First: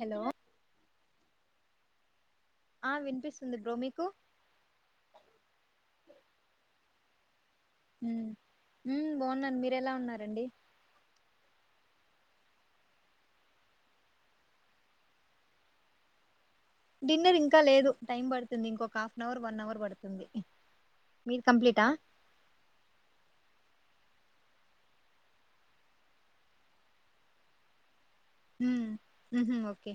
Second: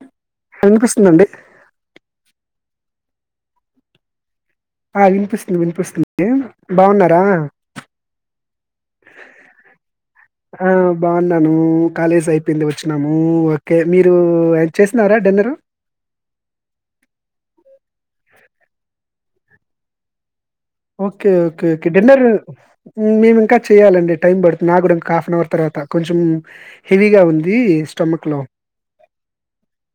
Hello వినిపిస్తుంది అండి ఆ వినిపిస్తుంది బ్రో మీకు ఆ వినిపిస్తుంది వినిపిస్తుంది అండి బాగున్నార దా [inaudible] ఉ బాగున్నాను మీరు ఎలా ఉన్నారండి నను కాలేజ్ అయిపోయింది వచ్చినాను ఓకే మీరు చేసినార డిన్నర్ డిన్నర్ ఇంకా లేదు టైం పడుతుంది ఇంకొక half an hour one hour పడుతుంది ఓకే మీది ఓకే కంప్లీటా ఓకే డిన్నర్ మేము ఇంకా చెయ్యాలండి టైం పడుతుంది నాక్కూడా ఒక హాఫ్ అన్ అవర్ తర్వాత కొంచెం హెవీగా ఉంది స్టమక్ లో మ్మ్ ఉహు ఓకే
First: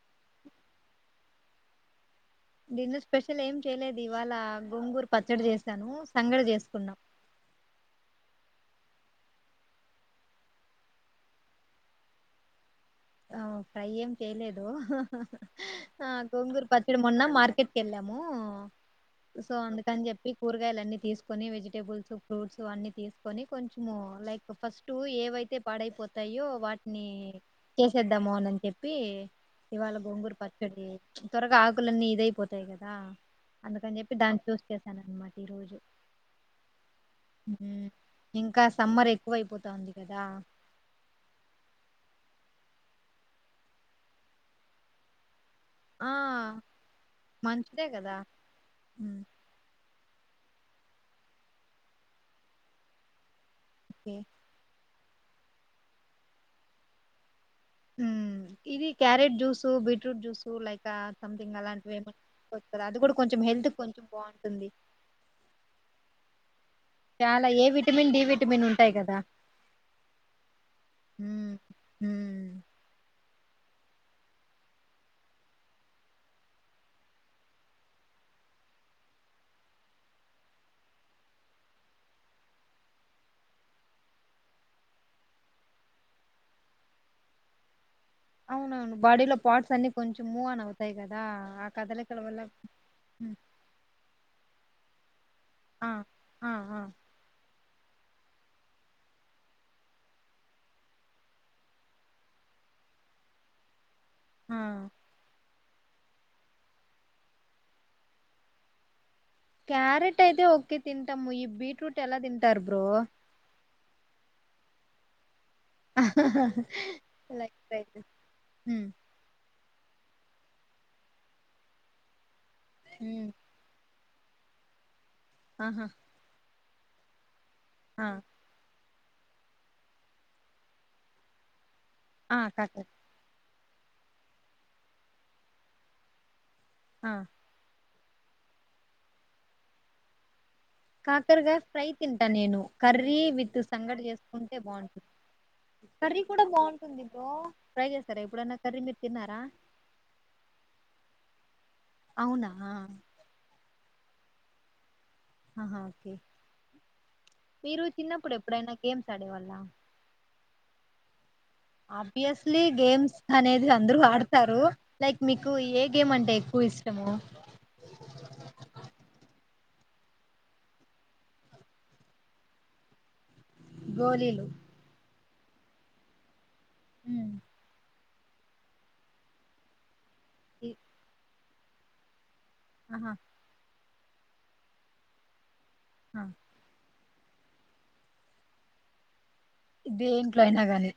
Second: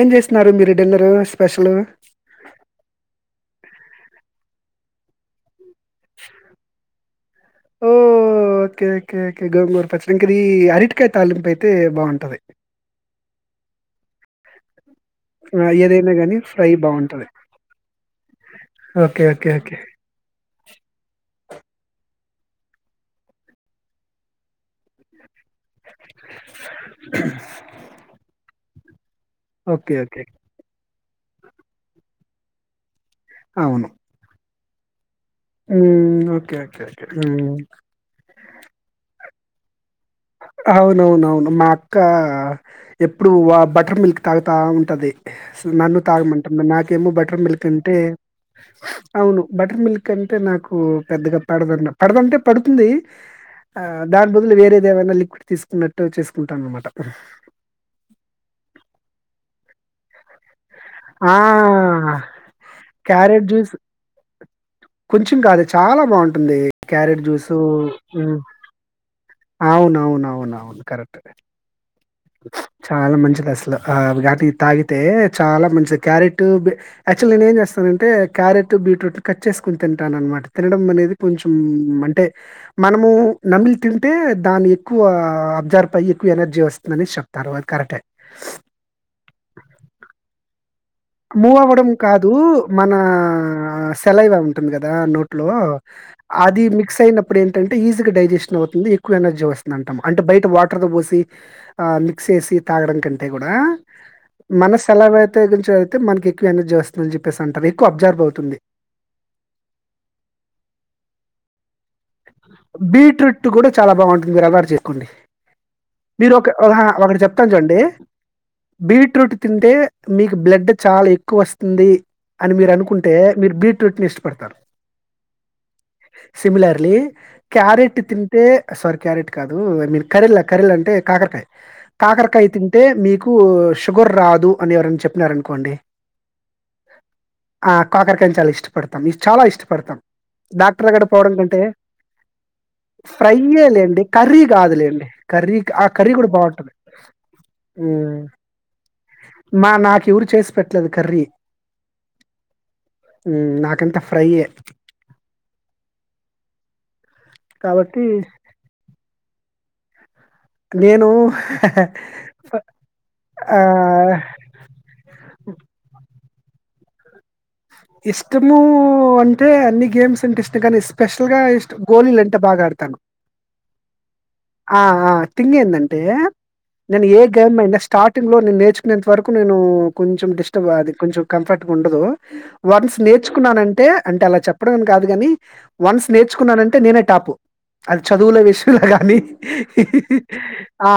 ఏం చేస్తున్నారు మీరు డిన్నారు స్పెషల్ లు డిన్నర్ స్పెషల్ ఏం చేయలేదు ఇవాళ గొంగూర్ పచ్చడి చేస్ ా [unintelligible] ను సంగడి చేసుకున్నా ఓ ఓకే ఓకే ఓకే గోంగూర పచ్చడి ఇంకాది అరటికాయ తాలింపు అయితే బాగుంటది ఆ ప్రై ఏం చేయలేదు ఆ ఏదైనా గానీ గొంగూర ఫ్రై పచ్చడి మొన్న బాగుంటది మార్కెట్కి వెళ్ళాము ఓకే ఓకే సో ఓకే అందుకని చెప్పి కూరగాయలు అన్నీ తీసుకొని వెజిటేబుల్స్ ఫ్రూట్స్ అన్నీ తీసుకొని కొంచెము లైక్ ఫస్ట్ ఏవైతే పాడైపోతాయో వాటిని ద్దమోనని చెప్పి ఓకే ఇవాళ ఓకే గోంగూర పచ్చడి త్వరగా ఆకులన్నీ ఇదైపోతాయి కదా అందుకని చెప్పి దాన్ని చూస్ చెస్ అన్నమాట మ్ ఓకే ఓకేే మ్ ఎక్కువైయపోతుంది అవునవునవును మా అక్క ఎప్పుడు ఆ బటర్ మిల్క్ తాగుతా ఉంటుది నన్ను ఆ తాగమంటంది నాకేమో బటర్ మిల్క్ మంచిదే అంటే కదా ఉమ్, అవును బటర్ మిల్క్ ఎందుకంటే నాకు పెద్దగా పడద పడదంటే పడుతుంది ఆ ఓకే దాని బదులు వేర దేవనాలి ఒకాటి తీసుకున్నట్టు చేసుకుంటాన అన్నమాట హ ఇది క్యారెట్ జ్యూసు బీట్రూట్ జ్యూస్ సు లైక్ ఆ! సంథింగ్ అలాంటివి ఏమ వస్తుా అది కూడా కొంచెం క్యారెట్ హెల్త్ జ్యూస్ కొంచెం బాగుంటంది వుంధి కొంచెం కాదు చాలా బాగుంటుంది క్యారెట్ చాలా juice A vitamin D vitamin ఉంటాయి కదా అవును అవును అవును అవును కరెక్ట్ ఉమ్ ఉమ్ చాలా మంచి స్లో కానీ తాగితే చాలా మంచిది క్యారెట్ అక్వుచాలి నేను ఏం చేస్తానంటే క్యారెట్ బీట్రూట్లు కాచి చేసుకుని తింటాను అనమాట తినడం అనేది కొంచెం అంటే మనము నమిలి తింటే దాన్ని ఎక్కువ అబ్జార్బ్ అయి ఎక్కువ ఎనర్జీ వస్తుందని చెప్తారు అది కరెక్టే అవును అవును బాడీలో పార్ట్స్ అన్ని కొంచెం మూవ్ అన అవ్వచ్చు మూవ్ అవ్వడం కాదు మన ఉమ్, సెలైవ ఉంటుంది కదా దా నట్ టిలూ ఆ ఆ అది ఆ మిక్స్ అయినప్పుడు ఎ ఆంటె ఈజీగా డైజెస్షన్ అవుతుంది ఎక్కువ ఎనర్జీ వస్తుంది అంటాం అంటే బయట వాటర్తో పోసి మిక్స్ చేేసి తాగడం కంటే కూడా ఆ మనస్సు ఎలా వ్యాయితే చే అయితే మనకి ఎక్కువ ఎనర్జీ వస్తుందని చెప్పేసి అంటారు ఎక్కువ అబ్జర్బ్ అవుతుంది క్యారెట్ అయితే ఒకే తింటాము ఈ బీట్రూట్ ఎలా తింటారు బ్రో బీట్రూట్ కూడా చాలా బాగుంటుంది రదారు చేస్త కుండి మీరు ఒక ఒక చెప్తాను లైక్ చూడి ఫ్రై ఉమ్ బీట్రూట్ తి అంటే మీకు బ్లడ్ చాలా ఎక్కువ వస్తుంది అని మీరు అనుకుంటే ఉమ్ మీరు బీట్రూట్ ని ఇష్ట పడతారు ఆహా సిమిలర్లీ [unintelligible] క్యారెట్ ఆ తింటే సారి క్యారెట్ కాదు ఐ మీన్ కర్రీల కరీల అంటే కాకరకాయ్ ఆ కాకరకాయ తింటే కాకర మీకు షుగర్ రాదు అని ఎవరయిన చెప్పినారనుకోండి. ఆ ఆ! కాకరకాయని చాలా ఇష్టపడతాం ఇ చాలా ఇష్టపడతాం డాక్టర్ దగ్గడ పోవడం కాకరకాయ కంటే ఫ్రై తింటా నేను కర్రీ విత్ ఫ్రైయే లేండి. సంగటి కర్రీ చేసుకుంటే బాగుంటుంది కాదులేండి. కర్రీ ఆ కర్రీ కూడా బావుంటది. బాగుంటుంది బ్రో ట్రై హ్మ్. చేసారా ఎప్పుడన్నా కర్రీ మీరు తిన్నారా మా నాకెవరు చేసి పెట్టలేదు కర్రీ. అవునా నాకంత ఫ్రైయ్యే ఆహా ఓకే మీరు కాబట్టి చిన్నప్పుడు ఎప్పుడైనా గేమ్స్ ఆడేవాళ్ళ నేను ఫ ఆబ్వియస్లీ గేమ్స్ అనేది అందరు ఆహ్, ఆడతారు లైక్ మీకు ఏ గేమ్ అంటే ఎ పోయొస్తము. ఇష్టము అంటే అన్ని గేమ్స్ అంటే ఇష్టం కానీ ఎస్పెషల్గా ఇష్ట గోళిలు అంటే బాగా ఆడతాను గోలీలు ఆ ఆ థింగ్ ఏంటంటే నేన్ ఏ గేమ్ అయిన శ్ స్టార్టింగ్లో నేను నేర్చుకునేంత వరకు నేను కొంచెం డిస్టర్బ్ అది కొంచెం కంఫర్ట్ గుండదు. వన్స్ ఆహా నేర్చుకున్నానంటే అంటే అలా చెప్పడంమని కాదు కాని వన్స్ ఆ. నేర్చుకున్నానంటే నేనే టాపు అది చదువుల విశ్శంలో గాని దేంట్లో అయినా కానీ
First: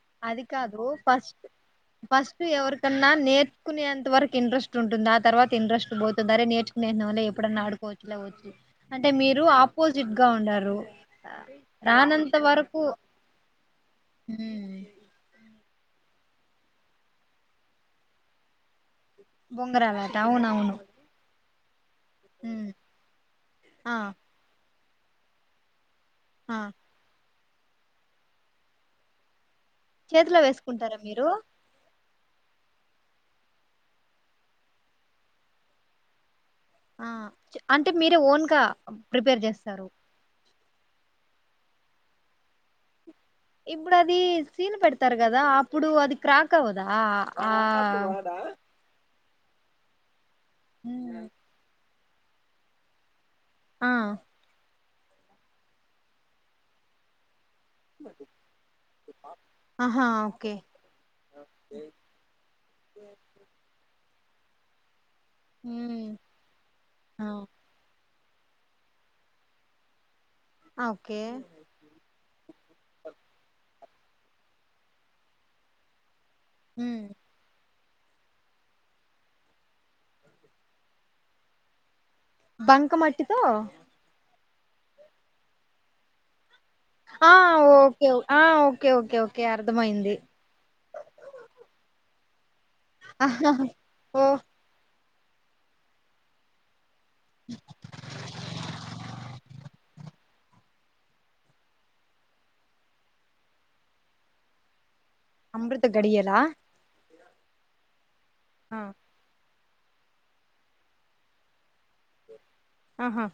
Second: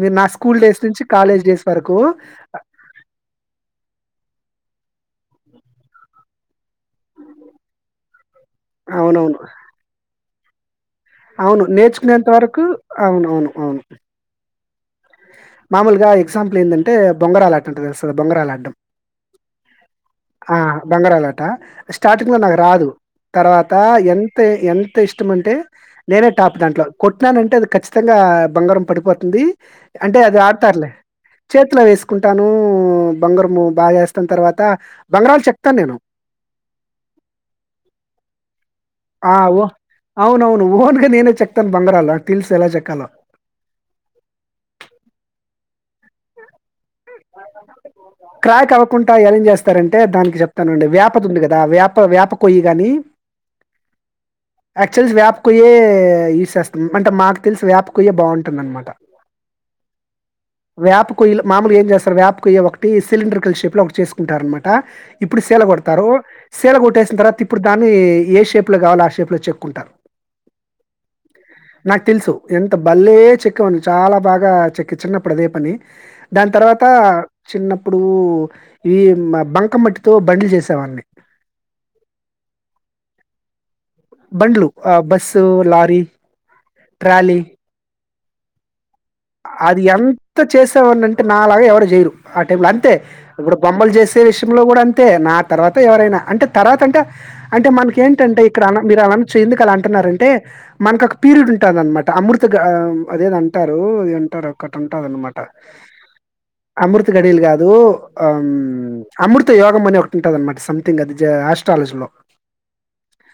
నేను నా అది స్కూల్ డేస్ కాదు నుంచి ఫస్ట్ కాలేజ్ డేస్ వరకు ఫస్ట్ ఎవరికన్నా నేర్చుకునేంత వరక్ ఇంట్రస్ట్ ఉంటుంది ఆ తర్వాతా ఇంట్రస్ట్ పోతుంది అరే నేర్చ్ నేనుళ్ళ ఎప్పుడన్నా ఆడుకోవచ్చులే వచ్చు అంటే అవునవును. మీరు ఆపోజిట్ గా ఉండారు. ఆ, అవును నేర్చుకునేంత వరకు అవునవును అవును. ఉమ్, మామూలుగా ఎగ్జాంపుల్ ఏందంటే బొంగరాలు ఆటంటే తెలుస బొంగరాలు ఆడ్డం. బొంగరాలట అవును అవును ఆట స్టార్టింగ్ లో నాకు రాదు తర్వాత ఆ ఎంత ఎం టే ఇష్టం అంటే నేనే టాప్ ఆ దాంట్లో కొట్న్నానంటే అంటే అది ఖచ్చితంగా బంగారం పడిపోతుంది అంటే చేతిలో అది ఆడతారులే వేసుకుంటారా మీరు చేట్లో వేసు చకుంటాను బంగరము బాగా చేస్తున్న తర్వాత బంగారలు చెప్తాను నేను ఆ అంటే మీరే ఓన్గా ప్రిపేర్ చేస్తారు ఊహన్ ననే చెక్తాన్ బంగరాలా తెల్స ఎలా చెక్కాల లో తార కదా అప్పుడు అది క్రాక్ క్కవుదా ఆ స్తారంటే దానికి చెప్ప తనండి వ్యాపతి ఉమ్, ఉంది కదా వ్యాప పా వ్యాపక పోయిి గాని ఆ యాక్చువల్ వ్యాప్కుయ్యే యూజ చేస్తాం అంటే మా తెలుసి వేప కొయ్య బాగుంటుందనమాట ఆహా ఓకే వేప కొయ్యలో ఏం చేస్తారు వేపా కొయ్య ఒకటి సిలిండర్ కల్ షేప్ లో ఒకటి చేసుకుంటారు అనమాట ఇప్పుడు సీల కొడతారు ఉమ్ సీల కొట్టేసిన ఆ, తర్వాత ఇప్పుడు దాన్ని ఏ షేప్ లో కావాలో ఆ షేప్ లో చెక్కుంటా అ ఓకే ఎంత బల్లే చెక్కవను చాలా బాగా చేక్కి చిన్నప్పుడు అదే పని దాన తర్వాత ఉమ్. చిన్న ఇప్పుడు ఈ బంక మట్టితో బడ్లు చేసేవాడిని బంక మట్టితో బండ్లు ఆ బస్సు లారి ఆ ఓ కె ఆ ఓకే ఓకే ఓకే అర్థమయింది తా వుంటే నాలగా ఎవరు చేయరు ఆ టైమ్ లో అంతే ఇప్పుడు బొమ్మలు చేసే ఓ విషయంలో కూడా అంతే అంతే నా తర్వాతే ఎవరైనా అంటే తర్వాత అంటే అంటే మనకి ఏంటంటే ఇక్కడ అన్న మీరు అనచూ ఎందుకు అలా అం అంటున్నారు అంటే మనకు ఒక పీరియడ్ ఉంటుంద అనమాట అమృత గాడ్ ఆ అదేదో అంటారు ఎంటారు ఒక్కటం టారు అన్న మాట అమృత గడియలా అమృత గడియలు కాదు అమ్ ఆ, అమృత తే యోగం అనే ఒకటి ఉంటంది అనమాట సంథింగ్ అది ఆస్ట్రాలజీ లో ఆహా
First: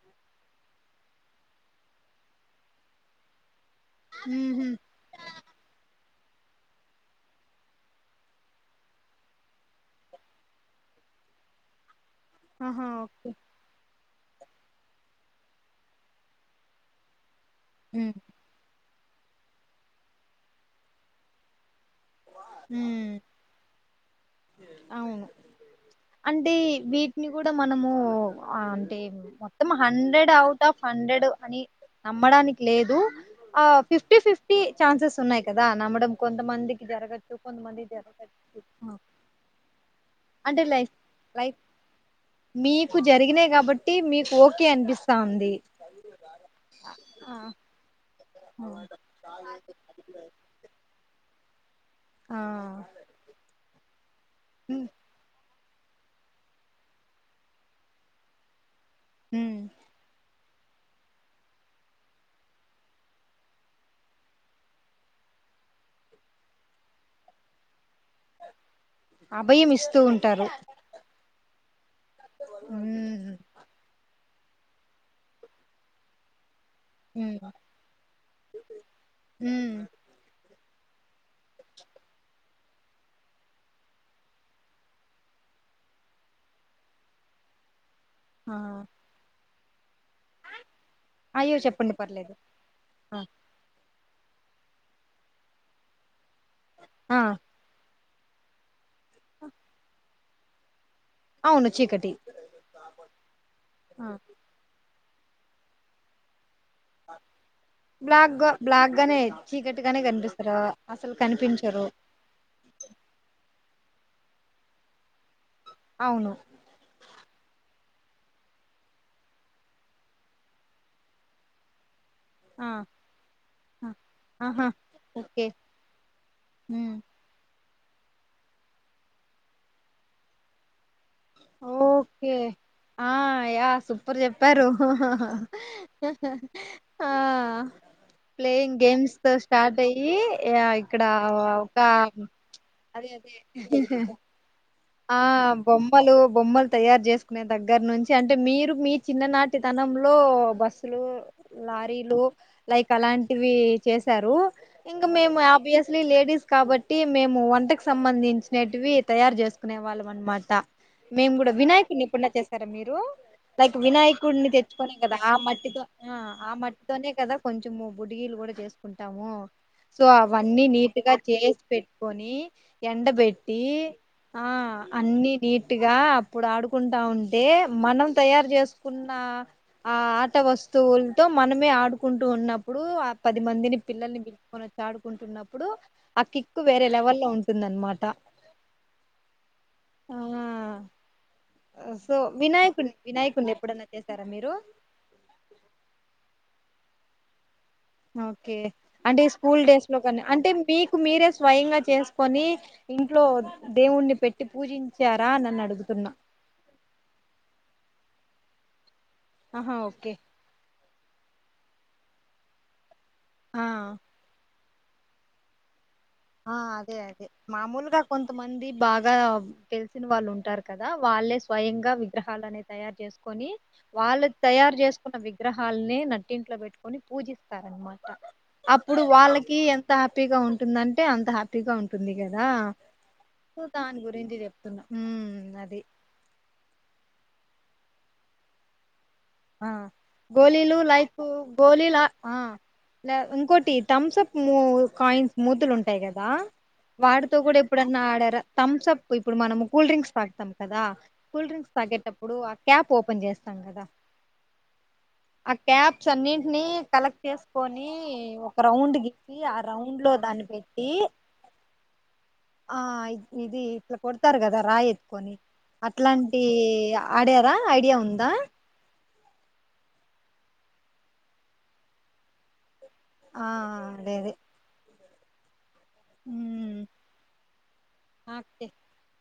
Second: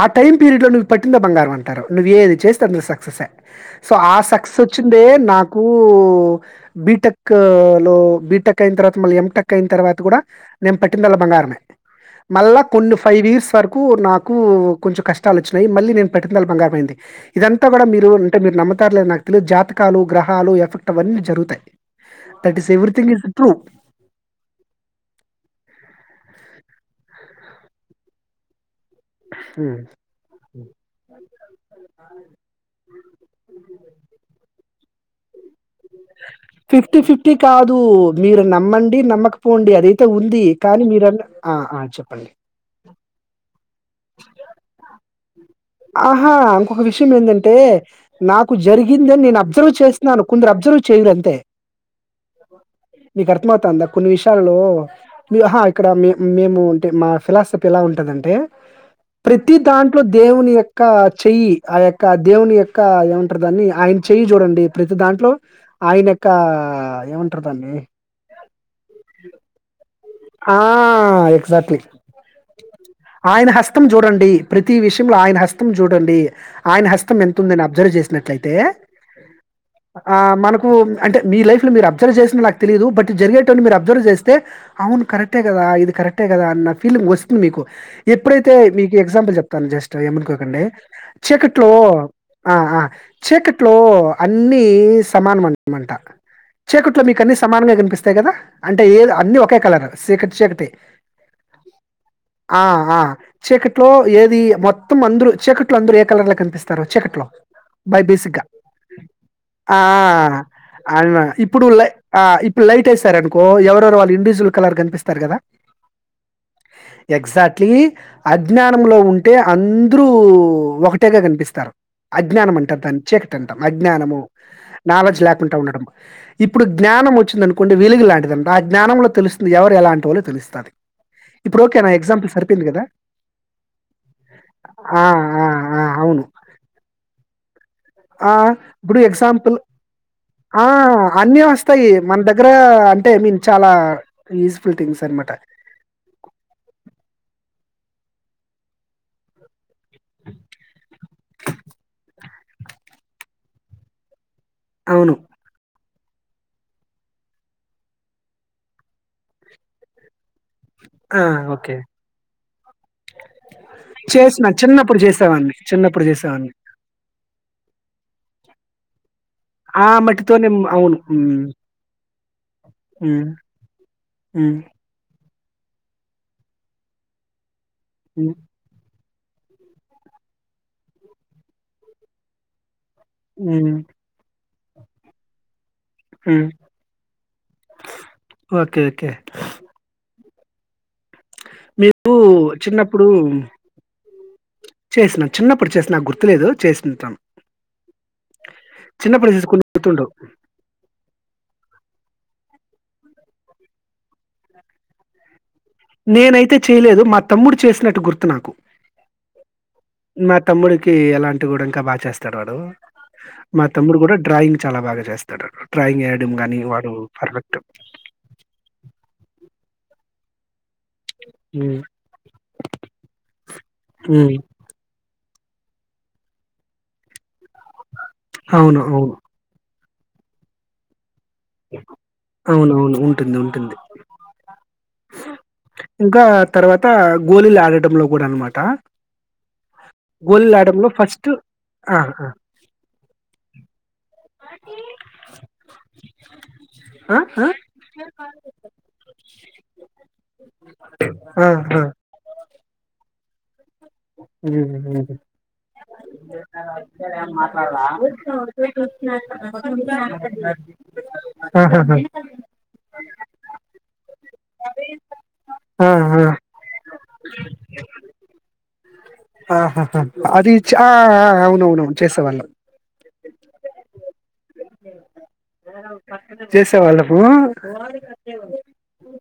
ఆ టైమ్ పీరియడ్ లో నువ్వు పట్టిందే బంగారం అంటారు నువ్వు ఏది చేస్తే అందులో సక్సెస్ ఏ సో ఆ సక్సస్ ఉహు చుండే నాకూ బిటెక్ లో బిటెక్ అయిన తర్వాత మళ్లీ ఎంటెక్ అయిన తర్వాత కూడా నే పట్టిందల్లా బంగారమే మళ్ళా ఆహా కొన్ని ఫైవ్ ఓకే ఇయర్స్ వరకు నాకు కు కొంచెం కష్టాలు వచ్చినాయి మళ్ళీ నేను పెట్టినందాల్ల బంగారమయింది. ఇదంతా కూడా మీరు ఉమ్ అంటే మీరు నమ్మర్ తర్ లేదో నాక్ తెలీదు జాత్ జాతకాలు గ్రహాలు ఎఫెక్ట్ అవన్నీ జరుగుతాయి. Thought is everything um, is true అవును అంటే వీటిని కూడా మనము అవ్ను టెం మొత్తం హ్మ్. హండ్రెడ్ అవుట్ ఆఫ్ హండ్రెడ్ అని నమ్మడానికి లేదు ఆ ఫిఫ్టీ ఫిఫ్టీ పి చాన్సెస్ ఉన్నాయి కదా దా నమ్మడం కొంతమందికి జరగచ్చు కాదు. కొంతమంది మీరు జరగచ్చు నమ్మండి, నమ్మకపోండి అదైతే ఉంది అంటే కానీ లైఫ్ మీరన్న ఆ లైఫ్ ఆ చెప్పండి టి మీకు ఓకే అనిపిస్ తా ఉంది ఆహా ఇంకొక విషయం ఏందంటే నాకు జరిగింది అని నేను అబ్జర్వ్ చేస్తున్నాను కొందరు అబ్జర్వ్ చెయ్యరు అంతే మీకు అర్థం ఔతాఉందా కొన్ని విష్ టల్లో ఉమ్ [unintelligible] ఇక్కడ మే మేము ఉంటే మా ఫిలాసఫీ ఎలా ఉంటదంటే ప్రతి ఉమ్, దాంట్లో దేవుని యొ క్క చెయ్యి ఆ యొక్క దేవుని యొక్క ఏమంటారు దాన్ని ఆయన చెయ్యి చూడండి ప్రతి దాంట్లో ఆయన యొక్క ఏమంటారు దాన్ని అభయం ఇస్తూన్ ఆ ఆ ఎక్సాక్ట్లీ ఉమ్ ఆయన హస్తం చూడండి ప్రతి విషయంలో ఆయన హస్తం చూడండి ఆయన హస్తం ఎంత ఉమ్ ఉందిని అబ్జర్వ్ చేసినట్లయితే ఉమ్ ఆ మనక్ ఉమ్ అంటే మీ లైఫ్ లో మీరు అబ్జర్వ్ చేసినా నాకు తెలీదు బట్ జరిగేటువన్నీ మీరు అబ్జర్వ్ చేస్తే అవును కరెక్టే కదా ఇది కరెక్టే కదా అన్న ఫీలింగ్ వస్తుంది మీకు ఎప్పుడైతే ఆ మీకు ఎగ్జాంపుల్ చెప్ తను జస్ట్ ఏమనుకోకండి అయ్యో చీకట్లో చెప్పండి పర్లేదు ఆ ఆ చీకట్లో అన్నీ సమానమన్ మాట చికట్లో ఆ మీకు అన్ని సమానమే గనిపిస్ కదా అంటే ఏ ద్ అన్ని ఓక్ కల సీకటి చీకటి అవును చీకటి ఆ ఆ చీకట్లో ఆ ఏది మొత్ మొందరు అందరు చీకట్లో అందరు ఏ కలర్ కనిపిస్ తర్వా చీకట్లో బై బ్లాక్ బేసిగ్గా గా బ్లాక్ గానే ఆ చీకటిగానే కనిపిస్తారు అసలు అల్మా ఇప్పుడు కనిపించరు లై లైట్ వేశారనుకో ఎవరు సార్ వాల్ హిందీస్ జుల్ కలర్ కనిపిస్తారు కదా అవును ఎక్జాక్ట్లీ అజ్ఞానంలో ఉంటే అందరూ ఒకటేగా కనిపిస్తారు అజ్ఞానం ఆ అంటారు దాన్ని చీకటి అంటాం ఆ అజ్ఞానము ఆహా నాలెడ్జ్ ఓకే లేకుండా ఉండటమ్ ఇప్పుడు ఉమ్ జ్ఞానం వచ్చినాన్ కొండి వీలింగ్ లాంటిది ఆ జ్ఞానమునక్ తెలుస్తుది ఎవరు ఎలాంటి వాళ్ ఓ తెలుస్త అది ఓకే ఆ యా సూపర్ చెప్పారు ఆ! ఆ! ఆ! అవును. ఆ ఆ ప్లేయింగ్ ఇప్పుడు గేమ్స్ తో ఎగ్జాంపుల్ స్టార్ట్ అయ్యి యా, ఆ ఇక్కడ అన్నీ ఒక వస్తాయి మన దగ్గర అంటే అదే ఐ అదే మీన్ చాలా ఈజ ఆ బొమ్మలు బొమ్మలు తయారు చేసుకునే దగ్గర నుంచి అంటే మీరు మీ చిన్న నాటి తనంలో బస్సులు లారీలు లైక్ అలాంటివి చేసారు ఇంగ అవును. మేము అభిస్ లీ లేడీస్ కాబట్టి మేము వంటకు సంబంధించినేటివి తయారు చెస్ కునే వాళ్ళం అనమాట ఆ! మేము కూడా ఓకే. వినాయకుడిని ఎప్పుడన్న చేసారా మీరు లైక్ చేసిన వినాయకుడిని తెచ్చుకునే చిన్నప్పుడు కదా ఆ చేసేవాడిని. మట్టితో చిన్నప్పుడు చేసేవాడిని. ఆ మట్టితోనే కదా కొంచెం బుడిగీలు కూడా చేసు ము ఆ సో మట్టితోనే అవన్నీ హ్మ్. అవును. నీట్గా హ్మ్. చేసి పెట్టుకొని ఎండబెట్టి ఆ ఉం అన్ని నీట్ గా అప్పుడు ఆడుకుంటా ఉంటే మనం హ్మ్. తయారు చేసు కున్న ఆ ఆట వస్తువులతో మనమే ఆడుకుంటూ ఉన్నప్ ప్పుడు ఆ పది హ్మ్. మందిని పిల్లల్ని పిలుసుకొన తాడుకుంటున్నప్పుడు ఆ హ్మ్. కిక్కు వేరే లెవెల్ లో ఉంటుందన్నమాట ఓకే. ఓకే. ఆ మీరు సో వినాయకుని చిన్నప్పుడు వినాయకుడిని ఎప్పుడన్నా చేసారా మీరు చేసిన చిన్నప్పుడు చేసిన నా గుర్తులేదు చేసి ఇంత్రం ఓకే అంటే ఈ చిన్నప్పుడు స్కూల్ డేస్ లో గుర్తుండవు. కానీ అంటే మీకు మీరే స్వయంగా చేసుకొని ఇంట్లో దేవుణ్ణి పెట్టి పూజించారా అని అన్నాడు నేనైతే చేయలేదు మా తమ్ముడు చేసినట్టు గుర్ నాకు ఆహా ఓకే మా తమ్ముడికి ఎలాం టి కూడా ఇంకా బాగా చేస్తాడు వాడు మా ఆ తమ్ముడు కూడా డ్రయింగ్ చాలా బాగా చేస్తాడు డ్రాయింగ్ ఏయడం ఆ గాని వాడు అదే అదే పర్ఫెక్ట్. మామూలుగా కొంతమంది బాగా తెలిసిన వాళ్ళు ఉంటారు కదా వాళ్ళే హ్మ్. స్వయంగా విగ్రహాలనే తయారు చేసుకొని వాళ్ళు హ్మ్. తయారు చేసుకున్న వి విగ్రహాలేని నట్టింట్లో పెట్టుకొని పూజిస్త స్తారనమాట అవును. అప్పుడు అవును. వాళ్ళకి ఎం త హ్యాపీగా ఉంటుందని టే హ్యాపీగా ఉంటుంది కదా అవునవును. ఉంటుంది. ఉంటుంది. దాని గురించి చెప్ ఇంకా తర్వాత గోలీలు ఆడటంలో కూడా అనమాట ఆ గోళీలు గోలీలు ఆడటంలో లైకు ఫస్ట్ ఆ గోలీలా ఆ అ ఉంకోటి తమ్స్ అప్ ము కాయిన్స్ ముతులుంటాయి కదా ఆ వాటితో కూడా ఇప్పుడన్నా ఆడరా థమ్స్ అప్ ఇప్పుడు మనము కూల్ డ్రింక్స్ తాగుతాం కదా ఆ ఆ కూల్ డ్రింక్స్ ఆ! తాగేటప్పుడు ఆ క్యాప్ ఓపె పన్ చేేస్తాంగాద హ్మ్. హ్మ్. ఆ క్యాప్స్ అన్నింటినీ కలెక్ట్ చేసుకొని ఒక రౌండ్ గచ్చి ఆ రౌండ్ లో దాన్ని పెట్టి ఆహాహా ఆ ఇది ఇట్లా కొడతారు కదా రాయి ఎత్కొని ఆహా అట్లాంటి అడేరా ఐడియా ఉందా ఆహాహ అది ఆ అవునవునవును చేసేవాళ్ళం ఆ లేది నాకు తె చేసేవాళ్ళపు